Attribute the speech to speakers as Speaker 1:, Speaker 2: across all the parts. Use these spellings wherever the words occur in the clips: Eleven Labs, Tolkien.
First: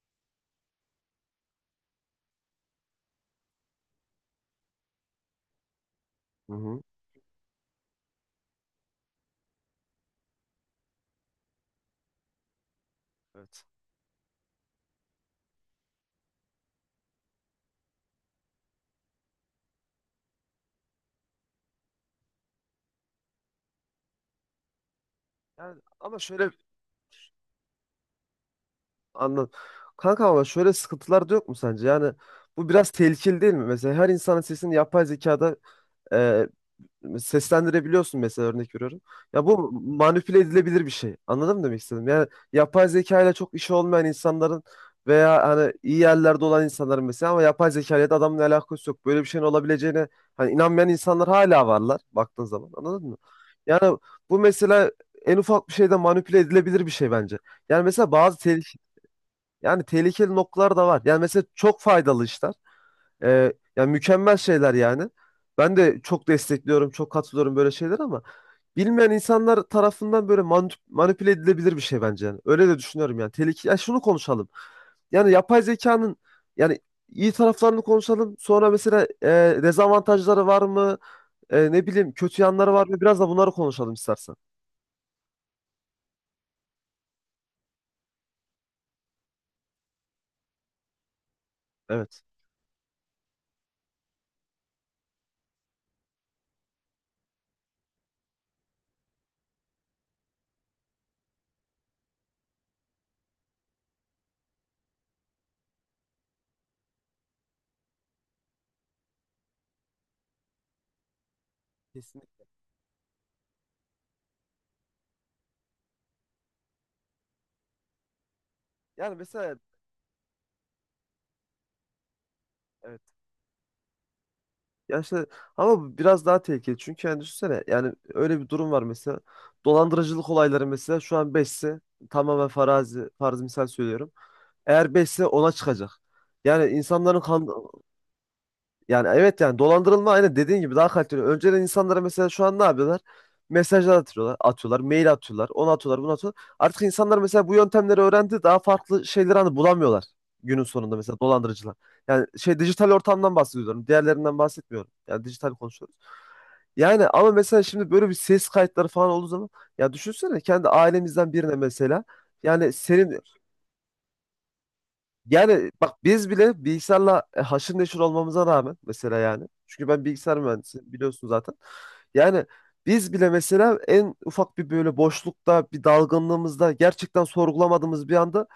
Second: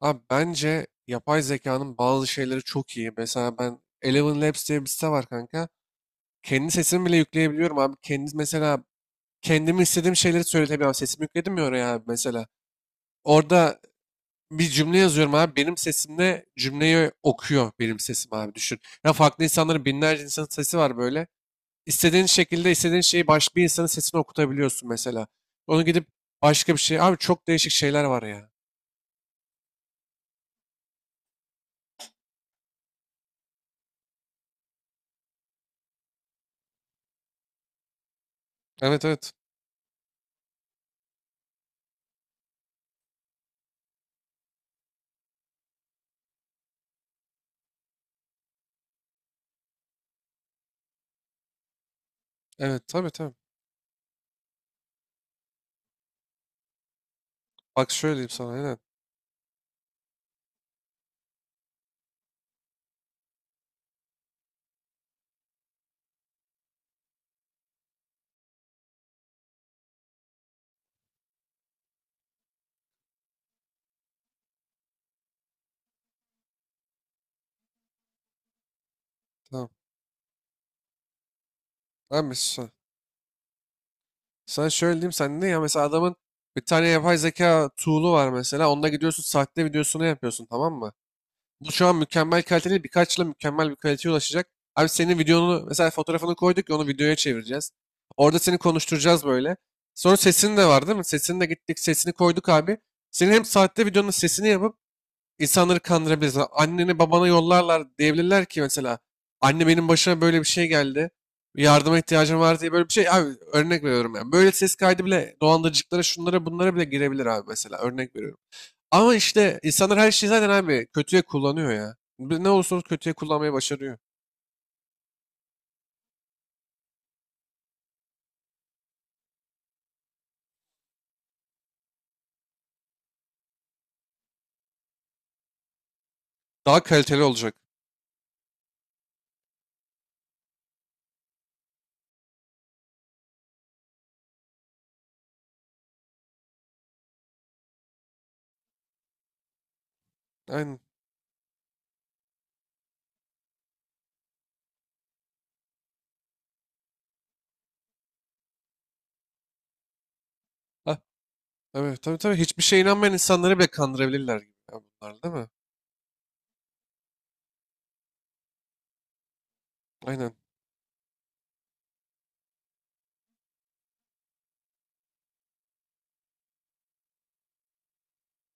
Speaker 1: Abi bence yapay zekanın bazı şeyleri çok iyi. Mesela ben Eleven Labs diye bir site var kanka.
Speaker 2: Hı
Speaker 1: Kendi
Speaker 2: hı.
Speaker 1: sesimi bile yükleyebiliyorum abi. Kendi mesela kendimi istediğim şeyleri söyletebiliyorum. Sesimi yükledim ya oraya abi mesela.
Speaker 2: Evet.
Speaker 1: Orada bir cümle yazıyorum abi. Benim sesimle cümleyi okuyor benim sesim abi düşün. Ya farklı insanların binlerce insanın sesi var böyle. İstediğin şekilde istediğin şeyi başka bir insanın sesini okutabiliyorsun mesela.
Speaker 2: Yani
Speaker 1: Onu gidip
Speaker 2: ama şöyle
Speaker 1: başka bir şey. Abi çok değişik şeyler var ya.
Speaker 2: anla. Kanka ama şöyle sıkıntılar da yok mu sence? Yani bu biraz tehlikeli değil mi? Mesela her insanın sesini yapay zekada seslendirebiliyorsun mesela örnek veriyorum.
Speaker 1: Evet, evet.
Speaker 2: Ya bu manipüle edilebilir bir şey. Anladın mı demek istedim? Yani yapay zeka ile çok işi olmayan insanların veya hani iyi yerlerde olan insanların mesela ama yapay zeka ile de adamın alakası yok. Böyle bir şeyin olabileceğine hani inanmayan insanlar hala varlar baktığın zaman.
Speaker 1: Evet, tabii,
Speaker 2: Anladın mı?
Speaker 1: tabii.
Speaker 2: Yani bu mesela en ufak bir şeyde manipüle edilebilir bir şey bence. Yani
Speaker 1: Bak
Speaker 2: mesela
Speaker 1: şöyle diyeyim
Speaker 2: bazı
Speaker 1: sana. Aynen.
Speaker 2: tehlike yani tehlikeli noktalar da var. Yani mesela çok faydalı işler. Yani mükemmel şeyler yani. Ben de çok destekliyorum, çok katılıyorum böyle şeyler ama bilmeyen insanlar tarafından böyle manipüle edilebilir bir şey bence yani. Öyle de düşünüyorum yani. Tehlike ya şunu konuşalım. Yani yapay zekanın yani iyi taraflarını konuşalım. Sonra mesela
Speaker 1: Tamam.
Speaker 2: dezavantajları var mı? Ne bileyim
Speaker 1: Abi
Speaker 2: kötü
Speaker 1: sen,
Speaker 2: yanları var mı? Biraz da bunları konuşalım istersen.
Speaker 1: sana şöyle diyeyim, sen ne ya, mesela adamın bir tane yapay zeka tool'u var, mesela onda gidiyorsun sahte videosunu yapıyorsun, tamam mı? Bu şu an
Speaker 2: Evet.
Speaker 1: mükemmel kaliteli, birkaç yıla mükemmel bir kaliteye ulaşacak. Abi senin videonu mesela, fotoğrafını koyduk ya, onu videoya çevireceğiz. Orada seni konuşturacağız böyle. Sonra sesin de var değil mi? Sesini de gittik, sesini koyduk abi. Senin hem sahte videonun sesini yapıp İnsanları kandırabiliriz. Anneni babana yollarlar, diyebilirler ki mesela, anne benim başıma böyle bir şey geldi. Yardıma ihtiyacım
Speaker 2: Kesinlikle.
Speaker 1: var diye, böyle bir şey. Abi örnek veriyorum yani. Böyle ses kaydı bile dolandırıcılıklara, şunlara bunlara bile girebilir abi, mesela örnek veriyorum. Ama
Speaker 2: Yani mesela evet.
Speaker 1: işte insanlar her şeyi zaten abi kötüye kullanıyor ya. Ne olursa olsun kötüye kullanmayı başarıyor.
Speaker 2: Ya işte ama bu biraz daha tehlikeli. Çünkü yani düşünsene yani öyle bir durum var mesela. Dolandırıcılık olayları mesela şu an 5'se tamamen farazi, farz misal söylüyorum. Eğer 5'se ona çıkacak. Yani
Speaker 1: Daha
Speaker 2: insanların
Speaker 1: kaliteli
Speaker 2: kan-
Speaker 1: olacak.
Speaker 2: Yani evet yani dolandırılma aynen dediğin gibi daha kaliteli. Önceden insanlara mesela şu an ne yapıyorlar? Mesajlar atıyorlar, atıyorlar, mail atıyorlar, onu atıyorlar, bunu atıyorlar. Artık insanlar mesela bu yöntemleri öğrendi, daha farklı şeyleri hani bulamıyorlar günün
Speaker 1: Aynen.
Speaker 2: sonunda mesela dolandırıcılar. Yani şey dijital ortamdan bahsediyorum, diğerlerinden bahsetmiyorum. Yani dijital konuşuyoruz. Yani ama mesela şimdi böyle bir ses kayıtları falan olduğu zaman ya düşünsene kendi
Speaker 1: Ha,
Speaker 2: ailemizden birine
Speaker 1: evet,
Speaker 2: mesela
Speaker 1: tabii, tabii. Hiçbir
Speaker 2: yani
Speaker 1: şeye inanmayan
Speaker 2: senin
Speaker 1: insanları bile kandırabilirler gibi ya, bunlar değil mi?
Speaker 2: yani bak biz bile bilgisayarla haşır neşir olmamıza rağmen mesela yani. Çünkü ben
Speaker 1: Aynen.
Speaker 2: bilgisayar mühendisiyim biliyorsun zaten. Yani biz bile mesela en ufak bir böyle boşlukta bir dalgınlığımızda gerçekten sorgulamadığımız bir anda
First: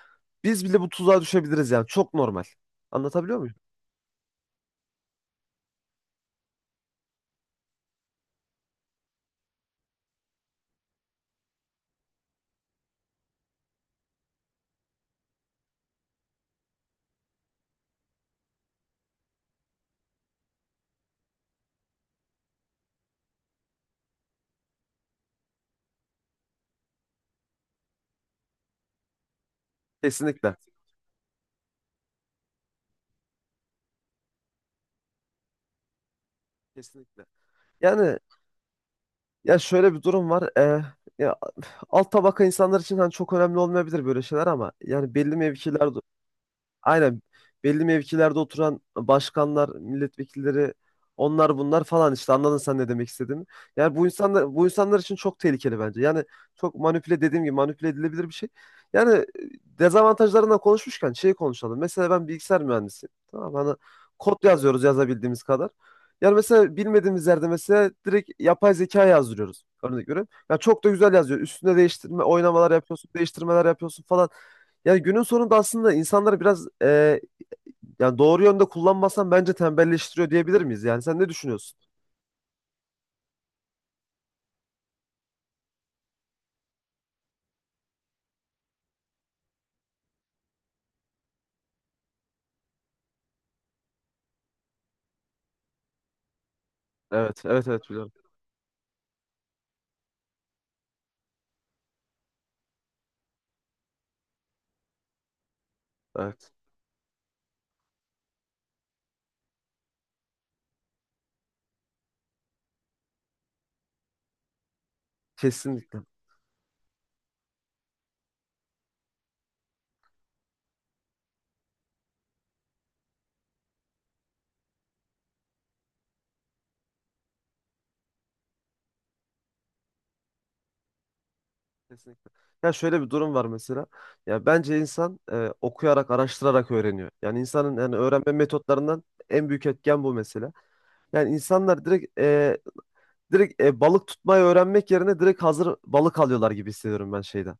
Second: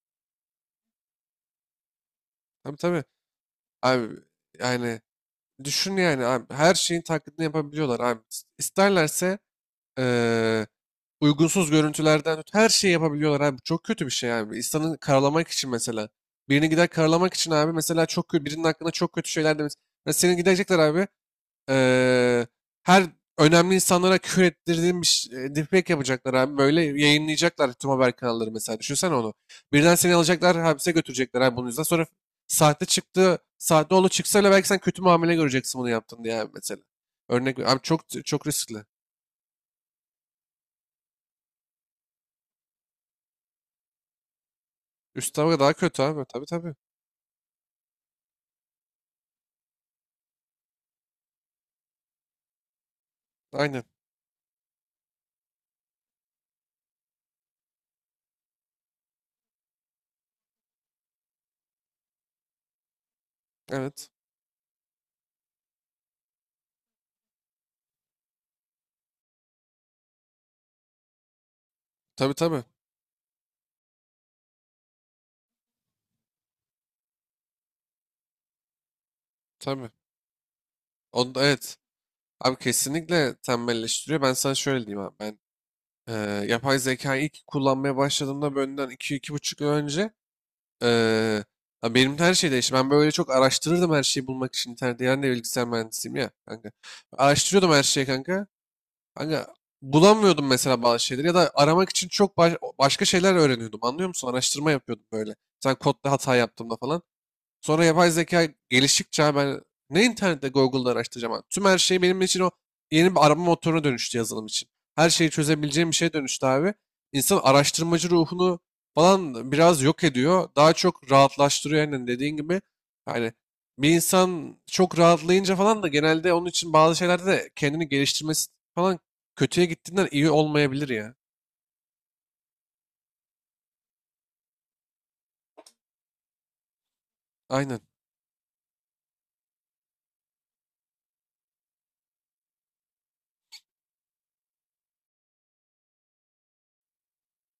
Speaker 2: biz bile bu tuzağa düşebiliriz yani. Çok normal.
Speaker 1: Tabii, tabii.
Speaker 2: Anlatabiliyor muyum?
Speaker 1: Abi yani düşün yani abi. Her şeyin taklidini yapabiliyorlar abi. İsterlerse eee, uygunsuz görüntülerden tut, her şeyi yapabiliyorlar abi. Çok kötü bir şey abi. İnsanı karalamak için mesela. Birini gider karalamak için abi mesela, çok kötü, birinin hakkında çok kötü şeyler demiş. Mesela seni gidecekler abi, eee, her önemli insanlara küfür ettirdiğim bir deepfake yapacaklar abi. Böyle yayınlayacaklar tüm haber kanalları mesela. Düşünsene onu. Birden seni alacaklar,
Speaker 2: Kesinlikle.
Speaker 1: hapse götürecekler abi bunun yüzünden. Sonra sahte çıktı, sahte oğlu çıksa bile belki sen kötü muamele göreceksin, bunu yaptın diye abi mesela.
Speaker 2: Kesinlikle.
Speaker 1: Örnek abi, çok
Speaker 2: Yani
Speaker 1: çok riskli.
Speaker 2: Ya şöyle bir durum var. Ya alt tabaka insanlar için hani çok önemli olmayabilir böyle şeyler ama yani
Speaker 1: Üst
Speaker 2: belli
Speaker 1: tabaka daha
Speaker 2: mevkiler
Speaker 1: kötü abi. Tabii, tabii.
Speaker 2: aynen belli mevkilerde oturan başkanlar, milletvekilleri onlar bunlar falan işte anladın sen ne demek istediğimi.
Speaker 1: Aynen.
Speaker 2: Yani bu insanlar için çok tehlikeli bence. Yani çok manipüle dediğim gibi manipüle edilebilir bir şey. Yani dezavantajlarından konuşmuşken şeyi konuşalım. Mesela ben bilgisayar mühendisiyim. Tamam mı? Hani
Speaker 1: Evet.
Speaker 2: kod yazıyoruz yazabildiğimiz kadar. Yani mesela bilmediğimiz yerde mesela direkt yapay zeka yazdırıyoruz. Örnek veriyorum. Ya çok da güzel yazıyor. Üstüne değiştirme,
Speaker 1: Tabii, tabii.
Speaker 2: oynamalar yapıyorsun, değiştirmeler yapıyorsun falan. Ya günün sonunda aslında insanları biraz yani doğru yönde kullanmasan bence
Speaker 1: Tabii.
Speaker 2: tembelleştiriyor diyebilir miyiz? Yani sen ne
Speaker 1: Onu evet.
Speaker 2: düşünüyorsun?
Speaker 1: Abi kesinlikle tembelleştiriyor. Ben sana şöyle diyeyim abi. Ben Ee, yapay zekayı ilk kullanmaya başladığımda, benden iki iki buçuk yıl önce, ee, ya benim de her şey değişti. Ben böyle çok araştırırdım her şeyi bulmak için internette. Yani de bilgisayar mühendisiyim ya kanka.
Speaker 2: Evet, evet,
Speaker 1: Araştırıyordum
Speaker 2: evet
Speaker 1: her şeyi
Speaker 2: biliyorum.
Speaker 1: kanka. Kanka bulamıyordum mesela bazı şeyleri, ya da aramak için çok başka şeyler öğreniyordum. Anlıyor musun? Araştırma yapıyordum böyle. Sen kodda hata
Speaker 2: Evet.
Speaker 1: yaptığımda falan. Sonra yapay zeka geliştikçe abi, ben ne internette Google'da araştıracağım abi. Tüm her şey benim için o yeni bir arama motoruna dönüştü yazılım için. Her şeyi çözebileceğim bir
Speaker 2: Kesinlikle.
Speaker 1: şeye dönüştü abi. İnsan araştırmacı ruhunu falan biraz yok ediyor. Daha çok rahatlaştırıyor, aynen dediğin gibi. Yani bir insan çok rahatlayınca falan da, genelde onun için bazı şeylerde de kendini geliştirmesi falan kötüye gittiğinden iyi olmayabilir ya.
Speaker 2: Kesinlikle. Ya şöyle bir durum var mesela. Ya bence insan okuyarak, araştırarak öğreniyor. Yani
Speaker 1: Aynen.
Speaker 2: insanın yani öğrenme metotlarından en büyük etken bu mesela. Yani insanlar direkt balık tutmayı öğrenmek yerine direkt hazır balık alıyorlar gibi hissediyorum ben şeyden.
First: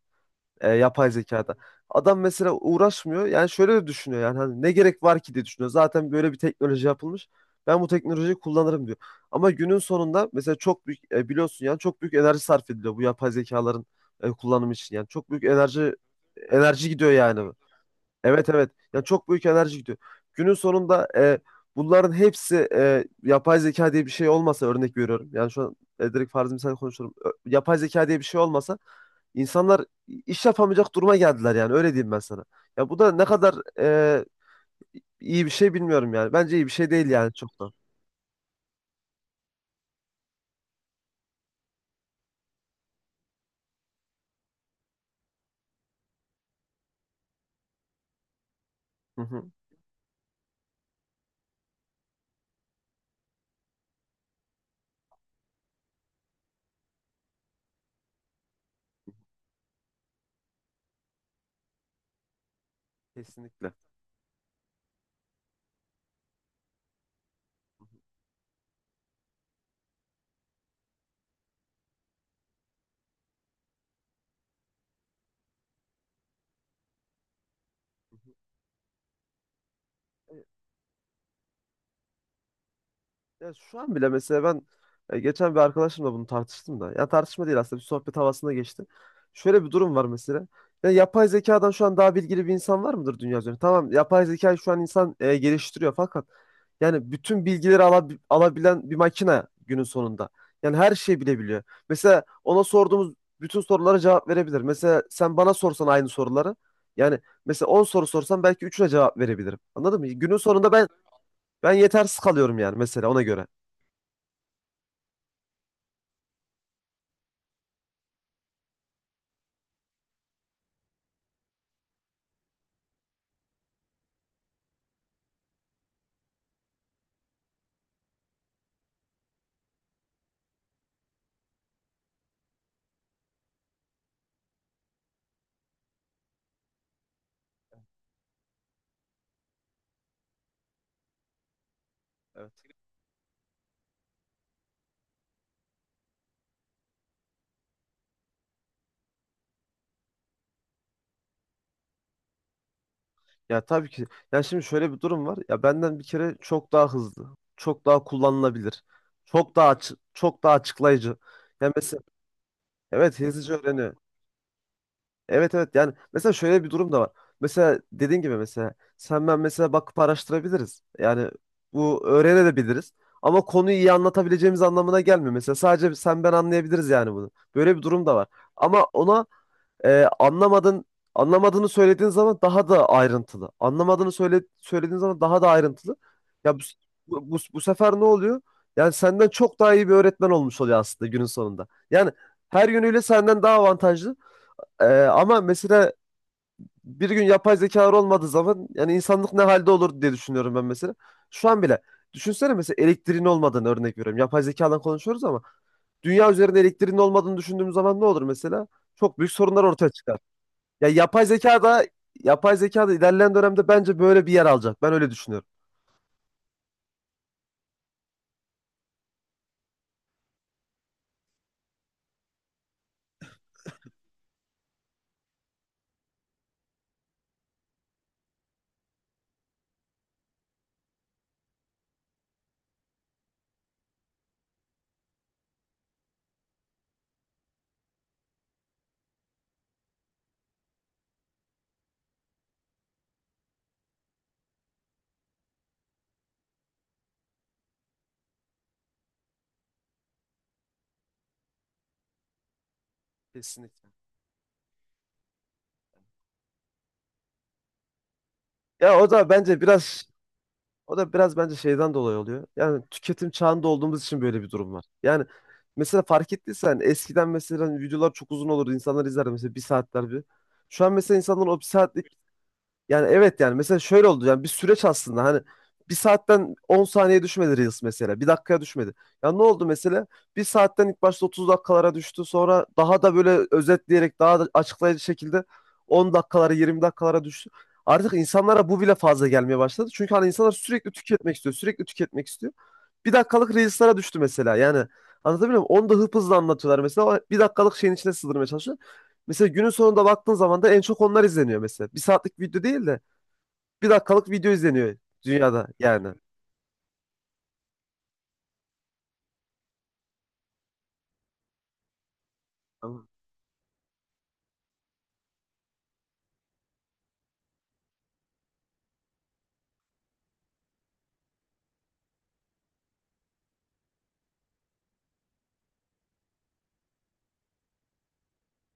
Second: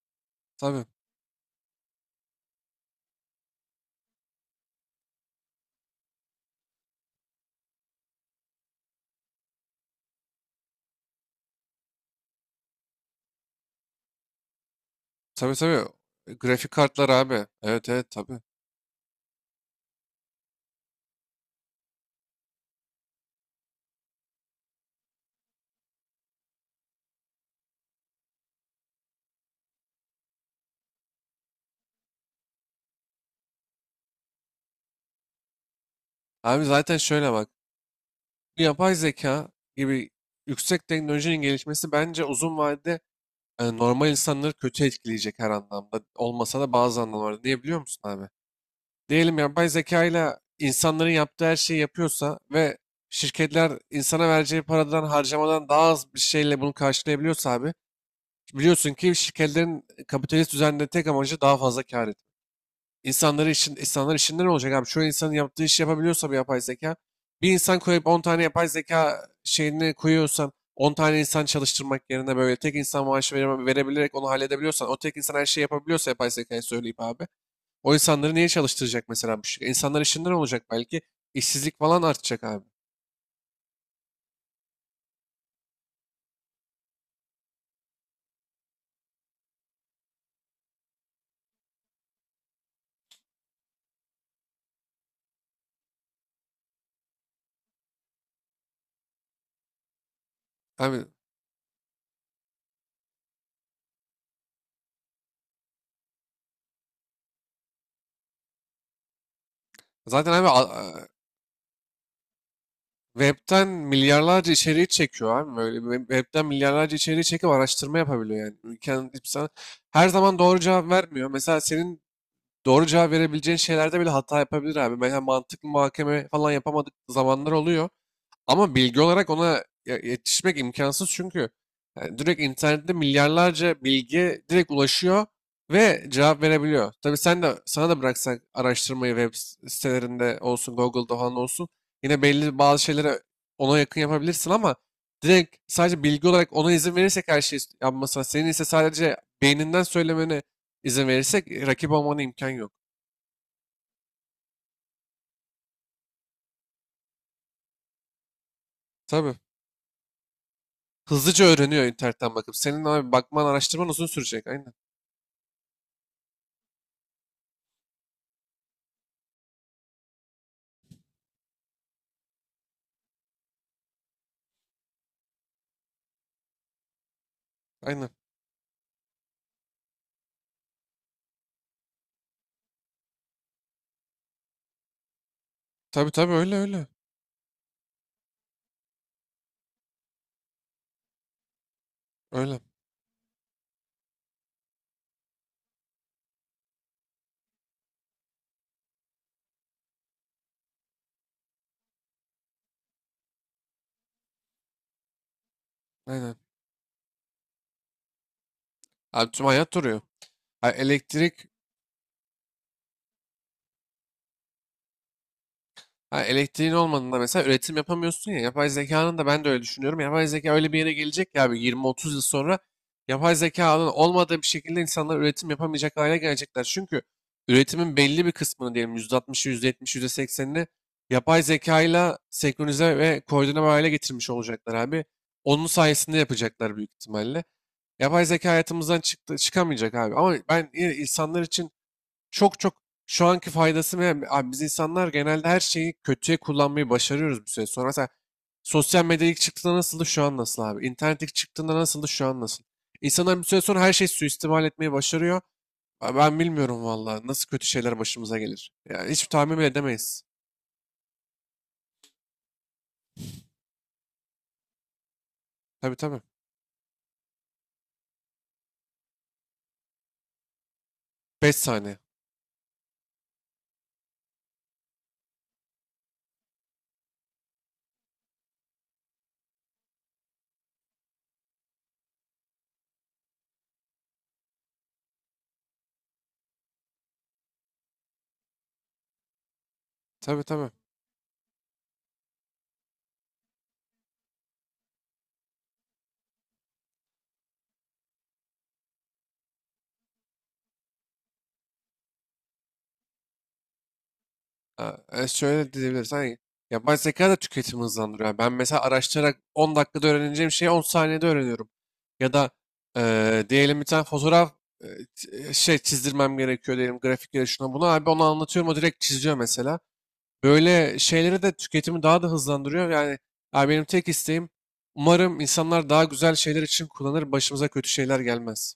Speaker 1: Tabii.
Speaker 2: Yapay zekada. Adam mesela uğraşmıyor. Yani şöyle de düşünüyor yani hani ne gerek var ki diye düşünüyor. Zaten böyle bir teknoloji yapılmış. Ben bu teknolojiyi kullanırım diyor. Ama günün sonunda mesela çok büyük biliyorsun yani çok büyük enerji sarf ediliyor bu yapay zekaların kullanımı için. Yani çok büyük
Speaker 1: Tabii, tabii.
Speaker 2: enerji
Speaker 1: Grafik
Speaker 2: enerji
Speaker 1: kartlar
Speaker 2: gidiyor
Speaker 1: abi.
Speaker 2: yani.
Speaker 1: Evet, evet, tabii.
Speaker 2: Evet evet. Yani çok büyük enerji gidiyor. Günün sonunda bunların hepsi yapay zeka diye bir şey olmasa örnek veriyorum. Yani şu an direkt farzı misal konuşuyorum. Yapay zeka diye bir şey olmasa İnsanlar iş yapamayacak duruma geldiler yani öyle diyeyim ben sana. Ya bu da ne kadar e, iyi bir şey bilmiyorum yani. Bence
Speaker 1: Abi
Speaker 2: iyi bir şey
Speaker 1: zaten
Speaker 2: değil
Speaker 1: şöyle
Speaker 2: yani
Speaker 1: bak.
Speaker 2: çok da.
Speaker 1: Bu yapay zeka gibi yüksek teknolojinin gelişmesi bence uzun vadede yani normal insanları kötü etkileyecek her anlamda. Olmasa da bazı anlamlarda. Niye biliyor musun abi?
Speaker 2: Hı
Speaker 1: Diyelim
Speaker 2: hı.
Speaker 1: yapay zeka ile insanların yaptığı her şeyi yapıyorsa ve şirketler insana vereceği paradan harcamadan daha az bir şeyle bunu karşılayabiliyorsa abi, biliyorsun ki şirketlerin kapitalist düzende tek amacı daha fazla kar. İnsanları
Speaker 2: Kesinlikle. Hı
Speaker 1: işin, insanlar işinden olacak abi. Çoğu insanın yaptığı işi yapabiliyorsa bir yapay zeka. Bir insan koyup 10 tane yapay zeka şeyini koyuyorsan, 10 tane insan çalıştırmak yerine böyle tek insan maaşı verebilerek onu halledebiliyorsan, o tek insan her şeyi yapabiliyorsa yapay zekayı söyleyip abi, o
Speaker 2: hı.
Speaker 1: insanları niye çalıştıracak mesela bu şey? İnsanlar işinden olacak belki. İşsizlik falan artacak abi.
Speaker 2: Ya şu an bile mesela ben geçen bir arkadaşımla bunu tartıştım da. Ya tartışma değil aslında bir sohbet havasında geçti. Şöyle bir durum var mesela. Ya yapay zekadan şu an daha bilgili bir insan var mıdır dünya üzerinde? Tamam yapay zekayı şu an insan geliştiriyor fakat yani bütün bilgileri alabilen bir makine günün sonunda. Yani her
Speaker 1: Abi
Speaker 2: şeyi bilebiliyor. Mesela ona sorduğumuz bütün sorulara cevap verebilir. Mesela sen bana sorsan aynı soruları. Yani mesela 10 soru sorsam belki üçüne cevap verebilirim. Anladın mı?
Speaker 1: zaten
Speaker 2: Günün
Speaker 1: abi
Speaker 2: sonunda ben
Speaker 1: a-
Speaker 2: ben yetersiz kalıyorum yani mesela ona göre.
Speaker 1: Web'ten milyarlarca içeriği çekiyor abi. Böyle web'ten milyarlarca içeriği çekip araştırma yapabiliyor yani. Ülkenin insan her zaman doğru cevap vermiyor. Mesela senin doğru cevap verebileceğin şeylerde bile hata yapabilir abi. Mesela mantıklı muhakeme falan yapamadık zamanlar oluyor. Ama bilgi olarak ona yetişmek imkansız, çünkü yani direkt internette milyarlarca bilgi direkt ulaşıyor ve cevap verebiliyor. Tabii sen de, sana da bıraksak araştırmayı, web sitelerinde olsun, Google'da falan olsun, yine belli
Speaker 2: Evet.
Speaker 1: bazı şeylere ona yakın yapabilirsin, ama direkt sadece bilgi olarak ona izin verirsek her şeyi yapmasına, senin ise sadece beyninden söylemene izin verirsek rakip olmana imkan yok.
Speaker 2: Ya tabii ki. Ya şimdi şöyle bir durum var. Ya benden bir kere çok daha hızlı, çok daha kullanılabilir,
Speaker 1: Tabii.
Speaker 2: çok daha açıklayıcı.
Speaker 1: Hızlıca
Speaker 2: Ya
Speaker 1: öğreniyor
Speaker 2: mesela
Speaker 1: internetten bakıp. Senin abi
Speaker 2: evet
Speaker 1: bakman,
Speaker 2: hızlıca
Speaker 1: araştırman
Speaker 2: öğreniyor.
Speaker 1: uzun sürecek. Aynen.
Speaker 2: Evet evet yani mesela şöyle bir durum da var. Mesela dediğin gibi mesela sen ben mesela bakıp araştırabiliriz. Yani bu öğrenebiliriz. Ama konuyu iyi anlatabileceğimiz anlamına gelmiyor. Mesela sadece sen ben anlayabiliriz yani bunu. Böyle bir durum
Speaker 1: Aynen.
Speaker 2: da var. Ama ona anlamadın Anlamadığını söylediğin zaman daha da ayrıntılı. Söylediğin zaman daha da ayrıntılı.
Speaker 1: Tabii, tabii,
Speaker 2: Ya
Speaker 1: öyle öyle.
Speaker 2: bu sefer ne oluyor? Yani senden çok daha iyi bir öğretmen olmuş oluyor aslında günün sonunda. Yani
Speaker 1: Öyle.
Speaker 2: her yönüyle senden daha avantajlı. Ama mesela bir gün yapay zekalar olmadığı zaman yani insanlık ne halde olur diye düşünüyorum ben mesela. Şu an bile düşünsene mesela elektriğin olmadığını örnek veriyorum. Yapay zekadan konuşuyoruz ama dünya
Speaker 1: Aynen.
Speaker 2: üzerinde elektriğin olmadığını düşündüğümüz zaman ne olur mesela? Çok
Speaker 1: Abi
Speaker 2: büyük
Speaker 1: tüm
Speaker 2: sorunlar
Speaker 1: hayat
Speaker 2: ortaya
Speaker 1: duruyor.
Speaker 2: çıkar.
Speaker 1: Ha,
Speaker 2: Ya yapay
Speaker 1: elektrik.
Speaker 2: zeka da yapay zeka da ilerleyen dönemde bence böyle bir yer alacak. Ben öyle düşünüyorum.
Speaker 1: Ha, elektriğin olmadığında mesela üretim yapamıyorsun ya. Yapay zekanın da, ben de öyle düşünüyorum. Yapay zeka öyle bir yere gelecek ya abi, 20-30 yıl sonra yapay zekanın olmadığı bir şekilde insanlar üretim yapamayacak hale gelecekler. Çünkü üretimin belli bir kısmını, diyelim %60'ı, %70'i, %80'ini yapay zekayla senkronize ve koordine hale getirmiş olacaklar abi. Onun sayesinde yapacaklar büyük ihtimalle. Yapay zeka hayatımızdan çıktı, çıkamayacak abi. Ama ben yine insanlar için çok çok şu anki faydası mı? Abi biz insanlar genelde her şeyi kötüye kullanmayı başarıyoruz bir süre sonra. Mesela sosyal medya ilk çıktığında nasıldı, şu an nasıl abi? İnternet ilk çıktığında nasıldı, şu an nasıl? İnsanlar bir süre sonra
Speaker 2: Kesinlikle.
Speaker 1: her şeyi suistimal etmeyi başarıyor. Abi ben bilmiyorum vallahi nasıl kötü şeyler başımıza gelir.
Speaker 2: Ya o
Speaker 1: Yani hiç
Speaker 2: da
Speaker 1: tahmin
Speaker 2: bence
Speaker 1: bile
Speaker 2: biraz
Speaker 1: edemeyiz.
Speaker 2: o da biraz bence şeyden dolayı oluyor. Yani tüketim çağında olduğumuz için böyle bir durum var. Yani
Speaker 1: Tabii,
Speaker 2: mesela
Speaker 1: tabii.
Speaker 2: fark ettiysen eskiden mesela videolar çok uzun olurdu. İnsanlar izler mesela bir saatler bir. Şu an mesela insanlar
Speaker 1: 5
Speaker 2: o bir
Speaker 1: saniye.
Speaker 2: saatlik Yani evet yani mesela şöyle oldu yani bir süreç aslında hani bir saatten 10 saniye düşmedi Reels mesela bir dakikaya düşmedi. Ya ne oldu mesela bir saatten ilk başta 30 dakikalara düştü sonra daha da böyle özetleyerek daha da açıklayıcı şekilde 10 dakikalara 20 dakikalara düştü. Artık insanlara bu bile fazla gelmeye başladı. Çünkü hani
Speaker 1: Tabii,
Speaker 2: insanlar
Speaker 1: tabii.
Speaker 2: sürekli tüketmek istiyor, sürekli tüketmek istiyor. Bir dakikalık Reels'lara düştü mesela yani anlatabiliyor muyum? Onu da hıp hızlı anlatıyorlar mesela o bir dakikalık şeyin içine sığdırmaya çalışıyor. Mesela günün sonunda baktığın zaman da en çok onlar izleniyor mesela. Bir saatlik video değil de bir dakikalık video izleniyor
Speaker 1: Ha,
Speaker 2: dünyada
Speaker 1: şöyle
Speaker 2: yani.
Speaker 1: diyebiliriz. Hani yapay zeka da tüketimi hızlandırıyor. Yani ben mesela araştırarak 10 dakikada öğreneceğim şeyi 10 saniyede öğreniyorum. Ya da
Speaker 2: Tamam.
Speaker 1: diyelim bir tane fotoğraf e, şey çizdirmem gerekiyor diyelim, grafiklere şuna buna. Abi onu anlatıyorum, o direkt çiziyor mesela. Böyle şeyleri de tüketimi daha da hızlandırıyor. Yani abi, benim tek isteğim umarım insanlar daha güzel şeyler için kullanır, başımıza kötü şeyler gelmez.